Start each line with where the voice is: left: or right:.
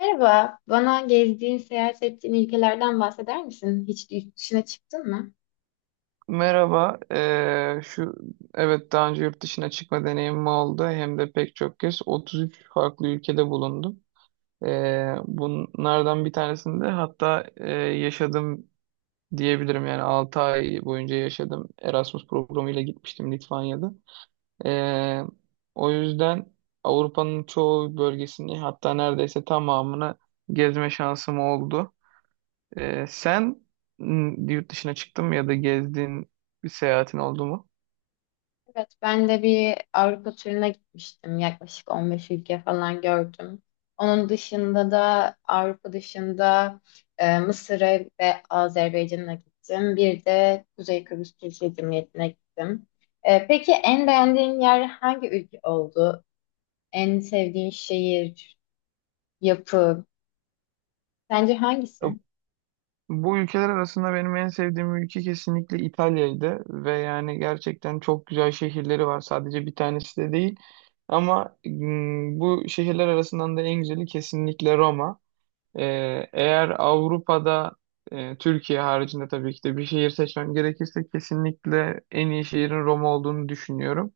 left: Merhaba, bana gezdiğin, seyahat ettiğin ülkelerden bahseder misin? Hiç yurt dışına çıktın mı?
right: Merhaba. Şu Evet, daha önce yurt dışına çıkma deneyimim oldu. Hem de pek çok kez 33 farklı ülkede bulundum. Bunlardan bir tanesinde hatta yaşadım diyebilirim. Yani 6 ay boyunca yaşadım. Erasmus programıyla gitmiştim Litvanya'da. Eee, O yüzden Avrupa'nın çoğu bölgesini hatta neredeyse tamamını gezme şansım oldu. Sen yurt dışına çıktın mı ya da gezdiğin bir seyahatin oldu mu?
left: Evet, ben de bir Avrupa turuna gitmiştim. Yaklaşık 15 ülke falan gördüm. Onun dışında da Avrupa dışında Mısır'a ve Azerbaycan'a gittim. Bir de Kuzey Kıbrıs Türkiye Cumhuriyeti'ne gittim. Peki en beğendiğin yer hangi ülke oldu? En sevdiğin şehir, yapı, sence hangisi?
right: Bu ülkeler arasında benim en sevdiğim ülke kesinlikle İtalya'ydı ve yani gerçekten çok güzel şehirleri var. Sadece bir tanesi de değil. Ama bu şehirler arasından da en güzeli kesinlikle Roma. Ee, Eğer Avrupa'da, Türkiye haricinde tabii ki de bir şehir seçmem gerekirse, kesinlikle en iyi şehrin Roma olduğunu düşünüyorum.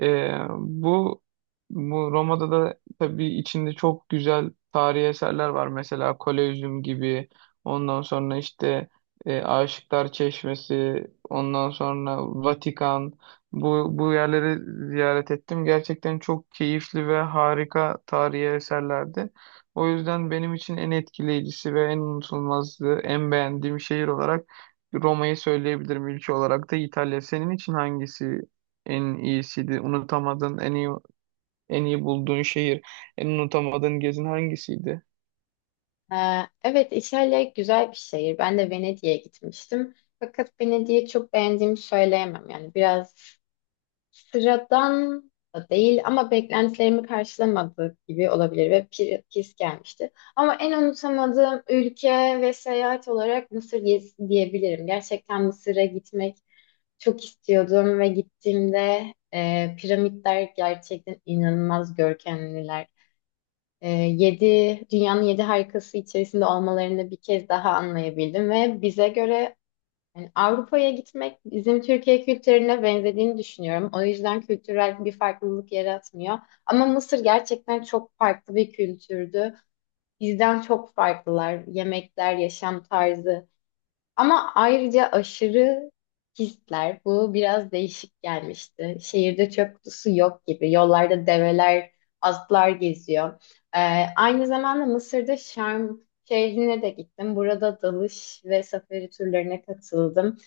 right: Ee, bu bu Roma'da da tabii içinde çok güzel tarihi eserler var. Mesela Kolezyum gibi. Ondan sonra işte Aşıklar Çeşmesi, ondan sonra Vatikan. Bu yerleri ziyaret ettim. Gerçekten çok keyifli ve harika tarihi eserlerdi. O yüzden benim için en etkileyicisi ve en unutulmazdı, en beğendiğim şehir olarak Roma'yı söyleyebilirim. Ülke olarak da İtalya. Senin için hangisi en iyisiydi? Unutamadığın, en iyi bulduğun şehir, en unutamadığın gezin hangisiydi?
left: Ee, Evet, İtalya güzel bir şehir. Ben de Venedik'e gitmiştim. Fakat Venedik'i çok beğendiğimi söyleyemem. Yani biraz sıradan da değil ama beklentilerimi karşılamadığı gibi olabilir ve pis gelmişti. Ama en unutamadığım ülke ve seyahat olarak Mısır gezisi diyebilirim. Gerçekten Mısır'a gitmek çok istiyordum ve gittiğimde piramitler gerçekten inanılmaz görkemliler, e, yedi, dünyanın yedi harikası içerisinde olmalarını bir kez daha anlayabildim ve bize göre yani Avrupa'ya gitmek bizim Türkiye kültürüne benzediğini düşünüyorum. O yüzden kültürel bir farklılık yaratmıyor. Ama Mısır gerçekten çok farklı bir kültürdü. Bizden çok farklılar. Yemekler, yaşam tarzı. Ama ayrıca aşırı hisler bu biraz değişik gelmişti. Şehirde çöp kutusu yok gibi. Yollarda develer, atlar geziyor. Ee, Aynı zamanda Mısır'da Şarm şehrine de gittim. Burada dalış ve safari turlarına katıldım.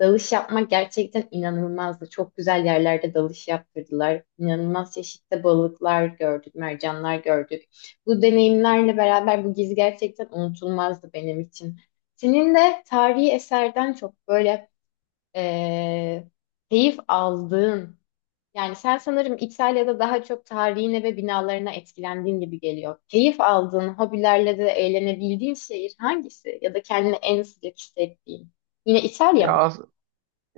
left: Dalış yapmak gerçekten inanılmazdı. Çok güzel yerlerde dalış yaptırdılar. İnanılmaz çeşitli balıklar gördük, mercanlar gördük. Bu deneyimlerle beraber bu gezi gerçekten unutulmazdı benim için. Senin de tarihi eserden çok böyle eee, keyif aldığın, yani sen sanırım İtalya'da daha çok tarihine ve binalarına etkilendiğin gibi geliyor. Keyif aldığın, hobilerle de eğlenebildiğin şehir hangisi? Ya da kendini en sıcak hissettiğin? Yine İtalya mı?
right: Ya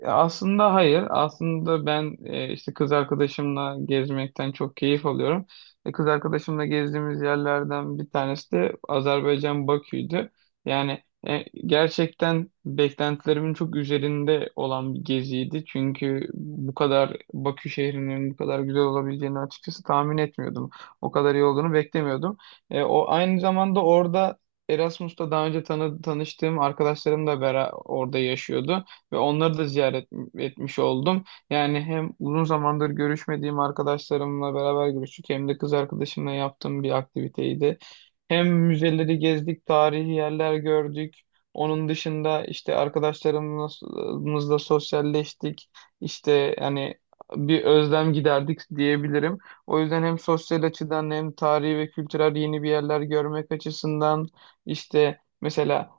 right: Aslında hayır. Aslında ben, işte, kız arkadaşımla gezmekten çok keyif alıyorum. Kız arkadaşımla gezdiğimiz yerlerden bir tanesi de Azerbaycan Bakü'ydü. Yani gerçekten beklentilerimin çok üzerinde olan bir geziydi. Çünkü bu kadar Bakü şehrinin bu kadar güzel olabileceğini açıkçası tahmin etmiyordum. O kadar iyi olduğunu beklemiyordum. O aynı zamanda orada Erasmus'ta daha önce tanıştığım arkadaşlarım da bera orada yaşıyordu ve onları da ziyaret etmiş oldum. Yani hem uzun zamandır görüşmediğim arkadaşlarımla beraber görüştük, hem de kız arkadaşımla yaptığım bir aktiviteydi. Hem müzeleri gezdik, tarihi yerler gördük. Onun dışında işte arkadaşlarımızla sosyalleştik. İşte hani bir özlem giderdik diyebilirim. O yüzden hem sosyal açıdan hem tarihi ve kültürel yeni bir yerler görmek açısından, işte mesela,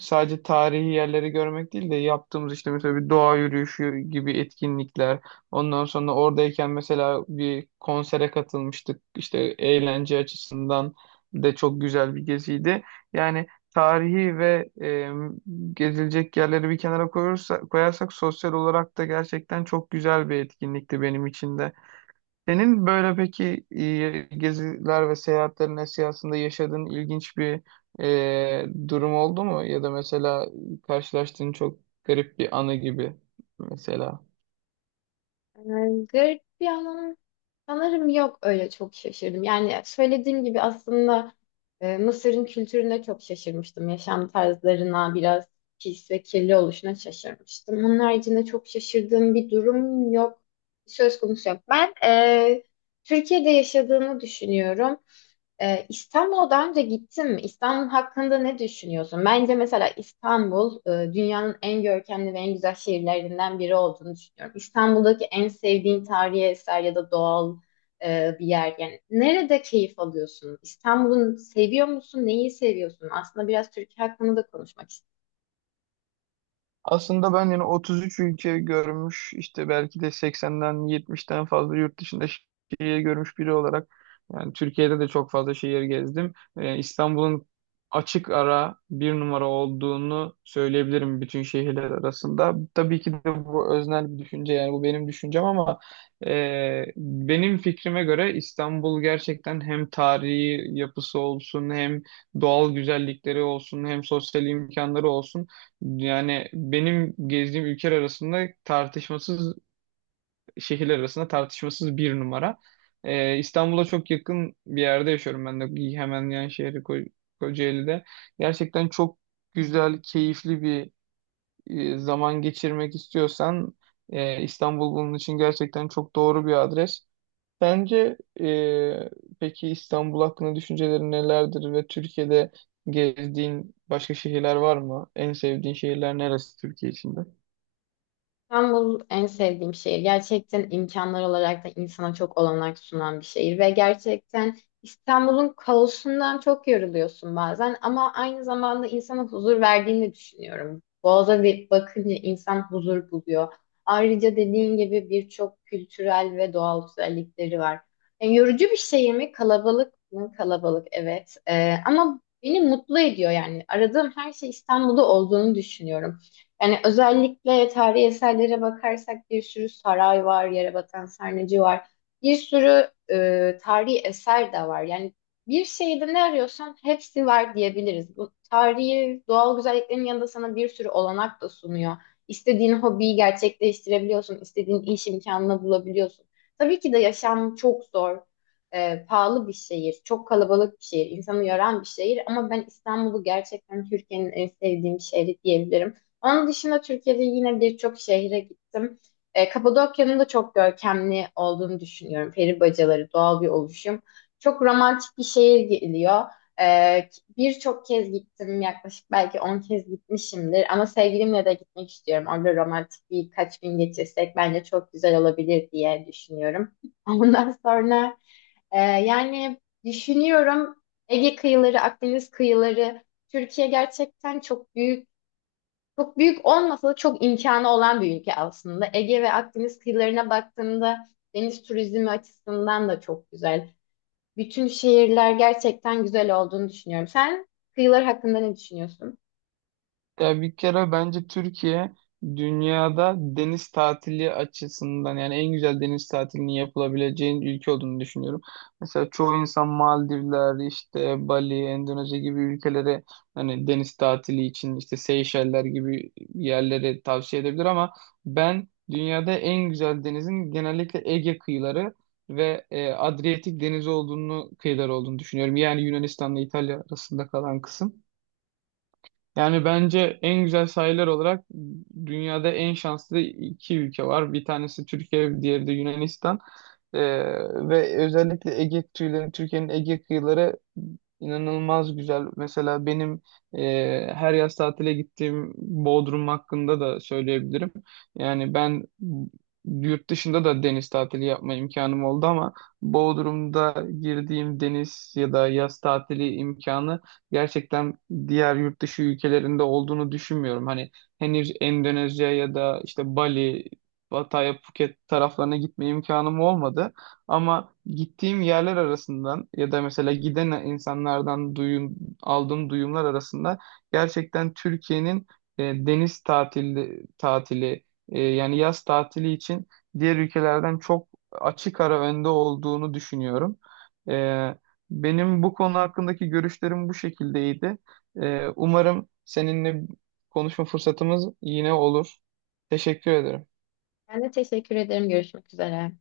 right: sadece tarihi yerleri görmek değil de yaptığımız işte mesela bir doğa yürüyüşü gibi etkinlikler. Ondan sonra oradayken mesela bir konsere katılmıştık. İşte eğlence açısından de çok güzel bir geziydi. Yani tarihi ve gezilecek yerleri bir kenara koyarsak sosyal olarak da gerçekten çok güzel bir etkinlikti benim için de. Senin böyle peki geziler ve seyahatlerin esnasında yaşadığın ilginç bir durum oldu mu? Ya da mesela karşılaştığın çok garip bir anı gibi mesela.
left: Yani garip bir anlam sanırım yok öyle çok şaşırdım. Yani söylediğim gibi aslında Mısır'ın kültürüne çok şaşırmıştım. Yaşam tarzlarına biraz pis ve kirli oluşuna şaşırmıştım. Onun haricinde çok şaşırdığım bir durum yok. Söz konusu yok. Türkiye'de yaşadığını düşünüyorum. İstanbul'a daha önce gittim. İstanbul hakkında ne düşünüyorsun? Bence mesela İstanbul dünyanın en görkemli ve en güzel şehirlerinden biri olduğunu düşünüyorum. İstanbul'daki en sevdiğin tarihi eser ya da doğal bir yer. Yani nerede keyif alıyorsun? İstanbul'u seviyor musun? Neyi seviyorsun? Aslında biraz Türkiye hakkında da konuşmak istiyorum.
right: Aslında ben yani 33 ülke görmüş, işte belki de 80'den 70'ten fazla yurt dışında şehir görmüş biri olarak, yani Türkiye'de de çok fazla şehir gezdim. İstanbul'un açık ara bir numara olduğunu söyleyebilirim bütün şehirler arasında. Tabii ki de bu öznel bir düşünce, yani bu benim düşüncem ama benim fikrime göre İstanbul gerçekten hem tarihi yapısı olsun, hem doğal güzellikleri olsun, hem sosyal imkanları olsun, yani benim gezdiğim ülkeler arasında tartışmasız şehirler arasında tartışmasız bir numara. İstanbul'a çok yakın bir yerde yaşıyorum ben de, hemen yan şehri Kocaeli'de. Gerçekten çok güzel, keyifli bir zaman geçirmek istiyorsan, İstanbul bunun için gerçekten çok doğru bir adres. Sence peki İstanbul hakkında düşüncelerin nelerdir ve Türkiye'de gezdiğin başka şehirler var mı? En sevdiğin şehirler neresi Türkiye içinde?
left: İstanbul en sevdiğim şehir. Gerçekten imkanlar olarak da insana çok olanak sunan bir şehir ve gerçekten İstanbul'un kaosundan çok yoruluyorsun bazen ama aynı zamanda insana huzur verdiğini de düşünüyorum. Boğaz'a bir bakınca insan huzur buluyor. Ayrıca dediğin gibi birçok kültürel ve doğal güzellikleri var. Yani yorucu bir şey mi? Kalabalık mı? Kalabalık, evet. Ama beni mutlu ediyor yani. Aradığım her şey İstanbul'da olduğunu düşünüyorum. Yani özellikle tarihi eserlere bakarsak bir sürü saray var, yere batan Sarnıcı var. Bir sürü tarihi eser de var. Yani bir şeyde ne arıyorsan hepsi var diyebiliriz. Bu tarihi doğal güzelliklerin yanında sana bir sürü olanak da sunuyor. İstediğin hobiyi gerçekleştirebiliyorsun, istediğin iş imkanını bulabiliyorsun. Tabii ki de yaşam çok zor, pahalı bir şehir, çok kalabalık bir şehir, insanı yoran bir şehir ama ben İstanbul'u gerçekten Türkiye'nin en sevdiğim şehri diyebilirim. Onun dışında Türkiye'de yine birçok şehre gittim. Kapadokya'nın da çok görkemli olduğunu düşünüyorum. Peri bacaları, doğal bir oluşum. Çok romantik bir şehir geliyor. E, Birçok kez gittim, yaklaşık belki 10 kez gitmişimdir. Ama sevgilimle de gitmek istiyorum. Orada romantik birkaç gün geçirsek bence çok güzel olabilir diye düşünüyorum. Ondan sonra yani düşünüyorum Ege kıyıları, Akdeniz kıyıları, Türkiye gerçekten çok büyük, olmasa da çok imkanı olan bir ülke aslında. Ege ve Akdeniz kıyılarına baktığımda deniz turizmi açısından da çok güzel. Bütün şehirler gerçekten güzel olduğunu düşünüyorum. Sen kıyılar hakkında ne düşünüyorsun?
right: Ya, bir kere bence Türkiye dünyada deniz tatili açısından, yani en güzel deniz tatilinin yapılabileceğin ülke olduğunu düşünüyorum. Mesela çoğu insan Maldivler, işte Bali, Endonezya gibi ülkelere, hani deniz tatili için işte Seyşeller gibi yerlere tavsiye edebilir ama ben dünyada en güzel denizin genellikle Ege kıyıları ve Adriyatik denizi olduğunu kıyıları olduğunu düşünüyorum. Yani Yunanistan'la İtalya arasında kalan kısım. Yani bence en güzel sahiller olarak dünyada en şanslı iki ülke var. Bir tanesi Türkiye, diğeri de Yunanistan. Ee, Ve özellikle Ege kıyıları, Türkiye'nin Ege kıyıları inanılmaz güzel. Mesela benim her yaz tatile gittiğim Bodrum hakkında da söyleyebilirim. Yani ben yurt dışında da deniz tatili yapma imkanım oldu ama Bodrum'da girdiğim deniz ya da yaz tatili imkanı gerçekten diğer yurt dışı ülkelerinde olduğunu düşünmüyorum. Hani henüz Endonezya ya da işte Bali, Pattaya, Phuket taraflarına gitme imkanım olmadı. Ama gittiğim yerler arasından ya da mesela giden insanlardan aldığım duyumlar arasında gerçekten Türkiye'nin tatili yani yaz tatili için diğer ülkelerden çok açık ara önde olduğunu düşünüyorum. E, Benim bu konu hakkındaki görüşlerim bu şekildeydi. Umarım seninle konuşma fırsatımız yine olur. Teşekkür ederim.
left: Ben de teşekkür ederim. Görüşmek üzere.